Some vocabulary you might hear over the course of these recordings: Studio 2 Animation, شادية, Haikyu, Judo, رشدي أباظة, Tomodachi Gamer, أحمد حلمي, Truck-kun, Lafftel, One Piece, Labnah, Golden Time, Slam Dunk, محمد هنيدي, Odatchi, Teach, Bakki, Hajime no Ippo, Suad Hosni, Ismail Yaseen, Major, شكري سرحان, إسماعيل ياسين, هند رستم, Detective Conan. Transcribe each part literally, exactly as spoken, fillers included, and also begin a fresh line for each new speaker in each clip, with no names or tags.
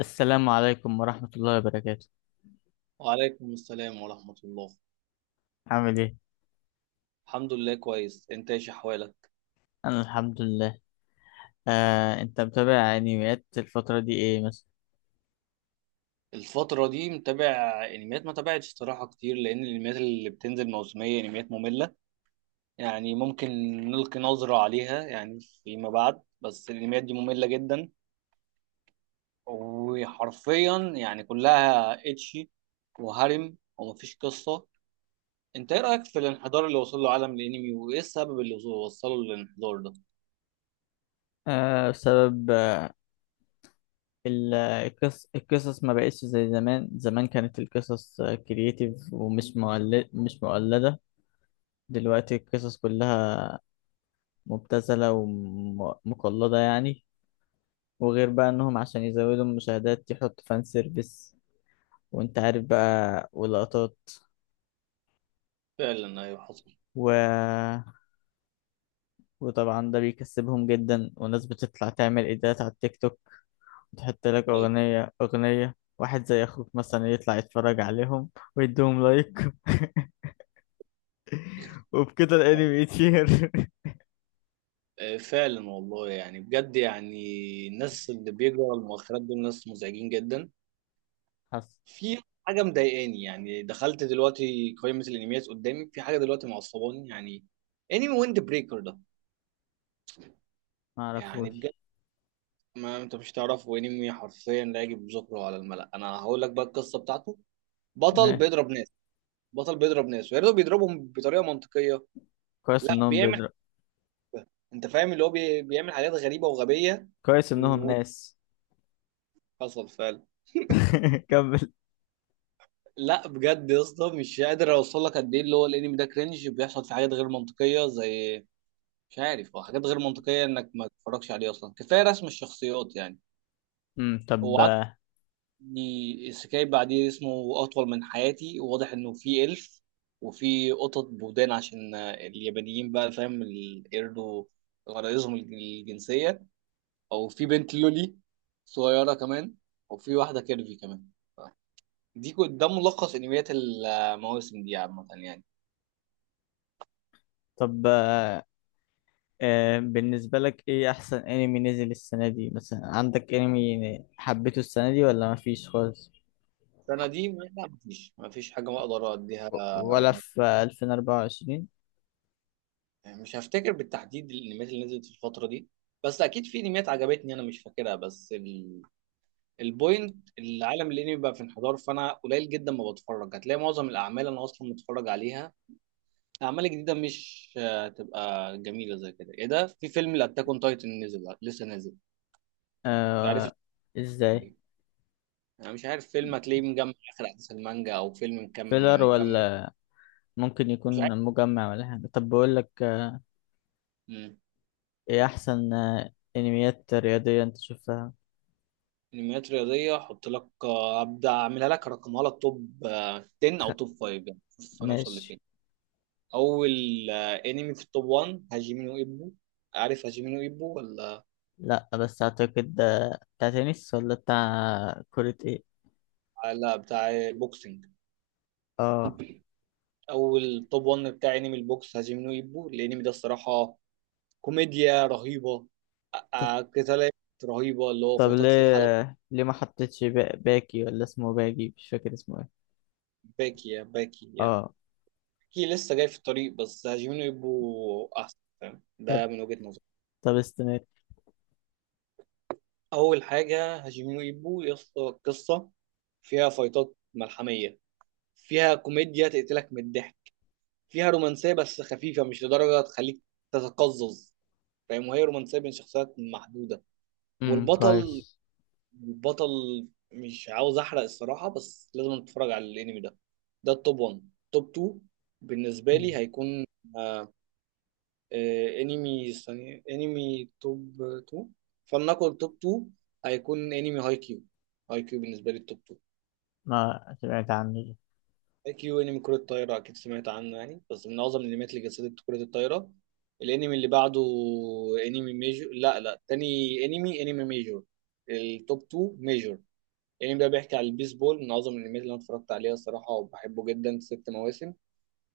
السلام عليكم ورحمة الله وبركاته.
وعليكم السلام ورحمة الله.
عامل ايه؟
الحمد لله كويس، انت ايش احوالك؟
أنا الحمد لله. آه، أنت متابع أنميات الفترة دي ايه مثلا؟
الفترة دي متابع انميات ما تابعتش الصراحة كتير لان الانميات اللي بتنزل موسمية انميات مملة. يعني ممكن نلقي نظرة عليها يعني فيما بعد، بس الانميات دي مملة جدا وحرفيا يعني كلها اتشي وهرم ومفيش قصة. انت ايه رأيك في الانحدار اللي وصل له عالم الانمي وايه السبب اللي وصله للانحدار ده؟
آه، بسبب آه، ال- القص القصص ما بقتش زي زمان. زمان كانت القصص كرييتيف ومش مؤلد مش مؤلدة. دلوقتي القصص كلها مبتذلة ومقلدة يعني. وغير بقى إنهم عشان يزودوا المشاهدات يحطوا فان سيرفيس، وأنت عارف بقى، ولقطات.
فعلا ايوه حصل.
و وطبعا ده بيكسبهم جدا، وناس بتطلع تعمل ايدات على التيك توك وتحط لك
أيوة.
اغنية اغنية. واحد زي اخوك مثلا يطلع يتفرج عليهم ويديهم لايك وبكده الانمي يطير.
آه، فعلا والله يعني بجد يعني الناس اللي بيجروا على المؤخرات دول ناس مزعجين جدا.
حصل.
في حاجة مضايقاني، يعني دخلت دلوقتي قائمة الانميات قدامي، في حاجة دلوقتي معصباني يعني انمي ويند بريكر ده.
ما
يعني بجد،
اعرفوش.
ما انت مش تعرفه، انمي حرفيا لا يجب ذكره على الملأ. انا هقول لك بقى القصة بتاعته. بطل
ماشي.
بيضرب ناس، بطل بيضرب ناس ويا ريته بيضربهم بطريقة منطقية.
كويس
لا،
انهم
بيعمل،
بيضرب.
انت فاهم اللي هو بي- بيعمل حاجات غريبة وغبية
كويس انهم ناس.
وحصل فعلا.
كمل.
لا بجد يا اسطى، مش قادر اوصل لك قد ايه اللي هو الانمي ده كرنج، بيحصل في حاجات غير منطقيه زي، مش عارف، هو حاجات غير منطقيه انك ما تتفرجش عليه اصلا. كفايه رسم الشخصيات يعني.
امم طب.
هو عندي سكاي بعديه اسمه اطول من حياتي، واضح انه في الف وفي قطط بودان عشان اليابانيين بقى، فاهم، ال- يرضوا غرايزهم الجنسيه، او في بنت لولي صغيره كمان، وفي واحده كيرفي كمان. دي ده ملخص انميات المواسم دي عامه يعني.
طب آه، بالنسبة لك ايه احسن انمي نزل السنة دي؟ مثلا عندك انمي حبيته السنة دي ولا مفيش خالص
السنة دي لا، مفيش، مفيش حاجة أقدر أديها.
و- ولا في ألفين وأربعة وعشرين؟
مش هفتكر بالتحديد الأنميات اللي نزلت في الفترة دي، بس أكيد في أنميات عجبتني أنا مش فاكرها، بس ال... البوينت العالم الأنمي بقى في انحدار، فأنا قليل جدا ما بتفرج. هتلاقي معظم الأعمال أنا أصلا متفرج عليها، أعمال جديدة مش آه، تبقى جميلة زي كده. إيه ده في فيلم الأتاك أون تايتن نزل، لسه نازل، مش عارف
آه.
الفيلم
ازاي؟
إيه. أنا مش عارف، فيلم هتلاقيه مجمع آخر أحداث المانجا أو فيلم
فيلر
مكمل مكمل
ولا ممكن
مش
يكون مجمع ولا حاجة؟ طب بقول لك، آه،
عارف.
ايه احسن آه، انميات رياضية انت شفتها؟
انميات رياضيه احط لك، آه، ابدا اعملها لك، ارقمها لك توب، آه، عشرة
خ...
او توب خمسة. يعني شوف انا اوصل لفين.
ماشي.
اول آه، انمي في التوب واحد هاجيمي نو ايبو. عارف هاجيمي نو ايبو ولا
لا، بس اعتقد ده بتاع تنس ولا بتاع كرة ايه؟
لا؟ بتاع البوكسنج.
اه.
اول توب واحد بتاع انمي البوكس هاجيمي نو ايبو. الانمي ده الصراحه كوميديا رهيبه،
ط-
آه، قتالات رهيبه، اللي هو
طب
فايتات في
ليه
الحلبة.
آه، ليه ما حطيتش با... باكي ولا اسمه باجي، مش فاكر اسمه ايه.
باكي، يا باكي يعني،
اه.
باكي لسه جاي في الطريق، بس هاجيمي نو ايبو احسن، فاهم ده،
طب.
من وجهة نظري.
طب استمر.
اول حاجه هاشيمينو ايبو يا اسطى، قصه فيها فايتات ملحميه، فيها كوميديا تقتلك من الضحك، فيها رومانسيه بس خفيفه مش لدرجه تخليك تتقزز، فاهم، وهي رومانسيه بين شخصيات محدوده.
امم
والبطل،
كويس.
البطل مش عاوز احرق الصراحه، بس لازم تتفرج على الانمي ده. ده التوب واحد. توب اتنين بالنسبه لي
مم.
هيكون آه، آه، انمي ثانية، انمي توب اتنين، فلنقل توب اتنين هيكون انمي هاي كيو. هاي كيو بالنسبة لي التوب اتنين.
ما سمعت عنه ده.
هاي كيو انمي كرة الطايرة، اكيد سمعت عنه يعني، بس من اعظم الانميات اللي جسدت كرة الطايرة. الانمي اللي بعده انمي ميجور. لا لا تاني، انمي، انمي ميجور. التوب اتنين ميجور. الانمي ده بيحكي على البيسبول، من اعظم الانميات اللي انا اتفرجت عليها الصراحة، وبحبه جدا، ست مواسم.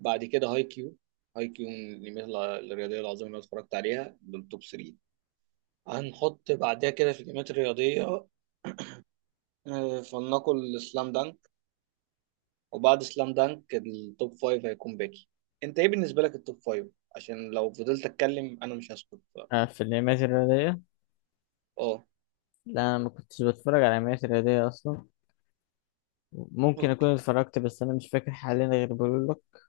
بعد كده هاي كيو. هاي كيو من الانميات الع- الرياضية العظيمة اللي انا اتفرجت عليها، بالتوب تلاتة. هنحط بعدها كده في الجيمات الرياضية، آه، فلنقل السلام دانك. وبعد سلام دانك التوب فايف هيكون باقي. انت ايه بالنسبة لك التوب فايف؟ عشان لو فضلت اتكلم انا مش هسكت. ف-
آه، في الانميات الرياضية،
اه
لا انا ما كنتش بتفرج على انميات رياضية اصلا. ممكن اكون
اوكي.
اتفرجت، بس انا مش فاكر حاليا. غير بقول لك،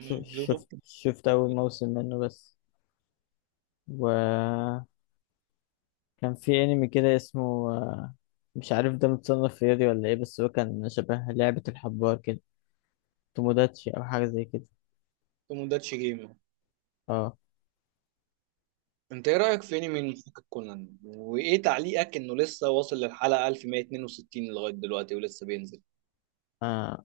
ش-
جودو.
شفت شفت اول موسم منه بس، وكان في انمي كده اسمه، آه، مش عارف ده متصنف رياضي ولا ايه، بس هو كان شبه لعبة الحبار كده. توموداتشي او حاجة زي كده.
توموداتشي جيمر.
اه.
انت ايه رأيك في انمي محقق كونان، وايه تعليقك انه لسه واصل للحلقة ألف ومية اتنين وستين لغاية دلوقتي ولسه بينزل؟
آه،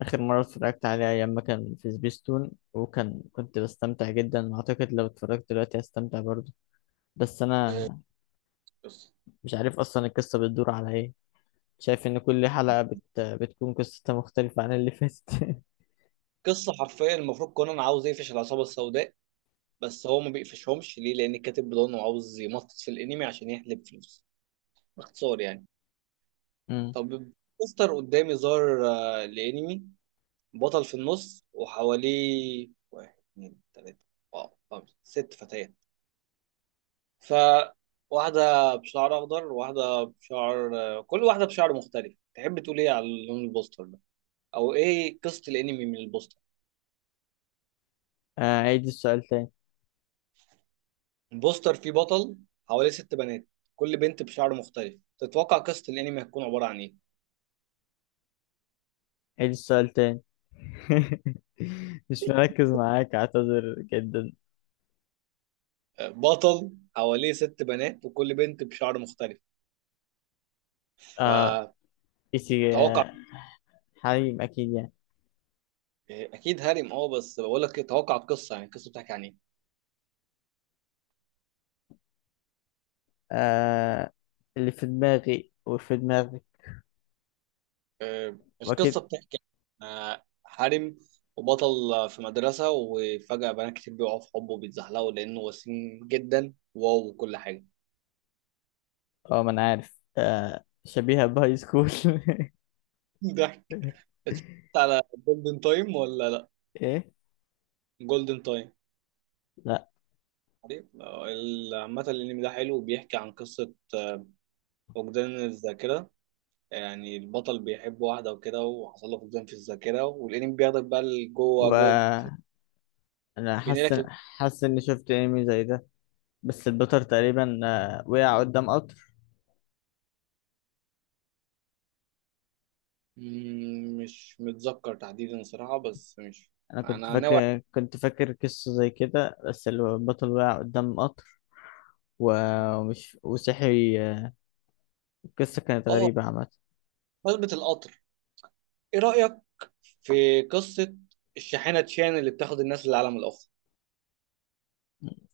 اخر مرة اتفرجت عليه ايام ما كان في سبيستون، وكان كنت بستمتع جدا. اعتقد لو اتفرجت دلوقتي هستمتع برضه، بس انا
آه، قصة
مش عارف اصلا القصة بتدور على ايه. شايف ان كل حلقة بت... بتكون قصتها مختلفة عن اللي فاتت.
قصة حرفيا المفروض كونان عاوز يقفش العصابة السوداء، بس هو ما بيقفشهمش. ليه؟ لان الكاتب بيضانه عاوز يمطط في الانمي عشان يحلب فلوس، باختصار يعني.
امم.
طب، بوستر قدامي ظهر، آه، الانمي بطل في النص وحواليه واحد اتنين تلاتة، اه خمسة ست فتيات، ف واحدة بشعر أخضر وواحدة بشعر، آه، كل واحدة بشعر مختلف. تحب تقول إيه على لون البوستر ده، أو إيه قصة الأنمي من البوستر؟
آه، عيد السؤال تاني.
البوستر فيه بطل حواليه ست بنات، كل بنت بشعر مختلف، تتوقع قصة الأنمي هتكون عبارة عن إيه؟
عيد السؤال تاني. مش مركز معاك، اعتذر جدا.
بطل حواليه ست بنات وكل بنت بشعر مختلف،
آه،
فتوقع.
إيسي، آه حريم اكيد يعني.
اكيد هارم، اه، بس بقول لك إيه، توقع القصه يعني، القصه بتحكي عن ايه؟
آه، اللي في دماغي وفي دماغك.
آه، القصه
واكيد.
بتحكي عن، آه، هارم وبطل في مدرسه، وفجاه بنات كتير بيقعوا في حبه وبيتزحلقوا لانه وسيم جدا، واو، وكل حاجه.
اه، ما انا عارف، آه، شبيهة بهاي سكول.
ضحك. اتفرجت على جولدن تايم ولا لا؟
ايه.
جولدن تايم،
لا.
عارف؟ آه، ال- عامه الانمي ده حلو وبيحكي عن قصه، آه، فقدان الذاكره. يعني البطل بيحب واحدة وكده، وحصل له فقدان في الذاكرة، والأنمي بياخدك بقى لجوه جزء،
وانا حاسس
بينقلك لج-
حاسس اني شفت انمي زي ده، بس البطل تقريبا، آه، وقع قدام قطر.
مم، مش متذكر تحديدا صراحة، بس مش،
انا كنت
أنا ناوي
فاكر كنت فاكر قصه زي كده، بس البطل وقع قدام قطر و-
عليه.
ومش وصحي. القصه كانت
آه،
غريبه عامه.
قلبة القطر. إيه رأيك في قصة الشاحنة تشان اللي بتاخد الناس للعالم الآخر؟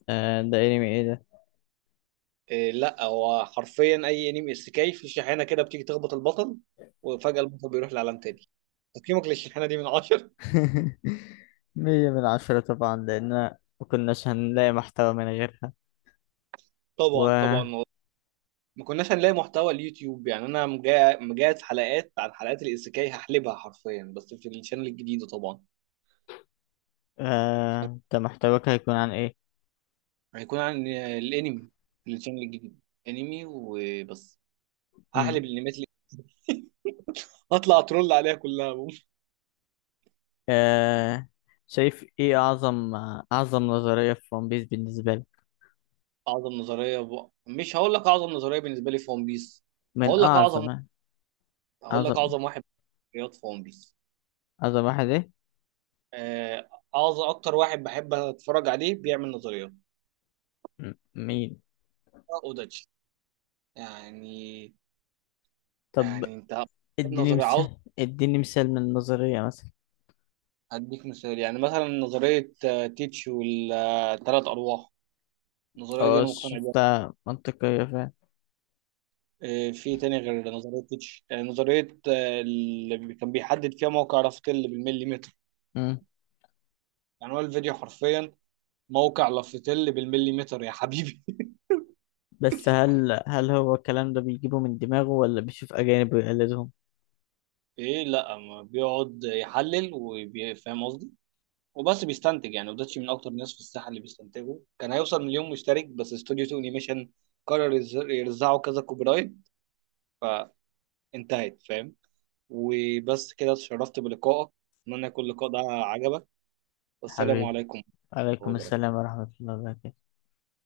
آه، ده انمي ايه ده؟
إيه، لا هو حرفيا أي أنمي إسكاي في شاحنة كده بتيجي تخبط البطل وفجأة البطل بيروح لعالم تاني. تقييمك للشاحنة دي من عشرة؟
مية من عشرة طبعا، لان ما كناش هنلاقي محتوى من غيرها.
طبعا،
و
طبعا، ما كناش هنلاقي محتوى اليوتيوب يعني. انا مجا- مجهز حلقات عن حلقات الايسيكاي، هحلبها حرفيا بس في الشانل الجديده طبعا.
آه، ده محتواك هيكون عن ايه؟
هيكون عن الانمي في الشانل الجديد، انمي وبس. هحلب
مم.
الانميات اللي هطلع اترول عليها كلها.
آه، شايف ايه اعظم اعظم نظريه في ون بيس بالنسبه لي؟
اعظم نظريه ب... مش هقول لك اعظم نظريه بالنسبه لي في ون بيس،
من
هقول لك اعظم،
اعظم.
هقول لك
اعظم
اعظم واحد رياض في ون بيس،
اعظم واحد ايه؟
آه، اعظم اكتر واحد بحب اتفرج عليه بيعمل نظريات،
مم. مين؟
اوداتشي. يعني،
طب،
يعني انت
اديني
نظريه عاوز،
مثال اديني مثال من النظرية مثلا.
هديك مثال يعني، مثلا نظرية، آه، تيتش والثلاث أرواح. النظرية دي
اه،
أنا مقتنع بيها.
شفتها منطقية فعلا.
آه، في تاني غير نظرية تيتش، آه، نظرية، آه، اللي كان بيحدد فيها موقع لافتل بالمليمتر.
مم.
يعني هو الفيديو حرفيا موقع لافتل بالمليمتر يا حبيبي.
بس هل هل هو الكلام ده بيجيبه من دماغه ولا بيشوف أجانب ويقلدهم؟
إيه، لأ، ما بيقعد يحلل وفاهم قصدي، وبس بيستنتج يعني. وداتشي من أكتر الناس في الساحة اللي بيستنتجوا. كان هيوصل مليون مشترك، بس استوديو اتنين أنيميشن قرر يز- يرزعه كذا كوبي رايت فانتهت، فاهم. وبس كده، اتشرفت بلقائك، اتمنى يكون اللقاء ده عجبك، والسلام
حبيبي،
عليكم ورحمة الله
عليكم السلام
وبركاته.
ورحمة الله وبركاته.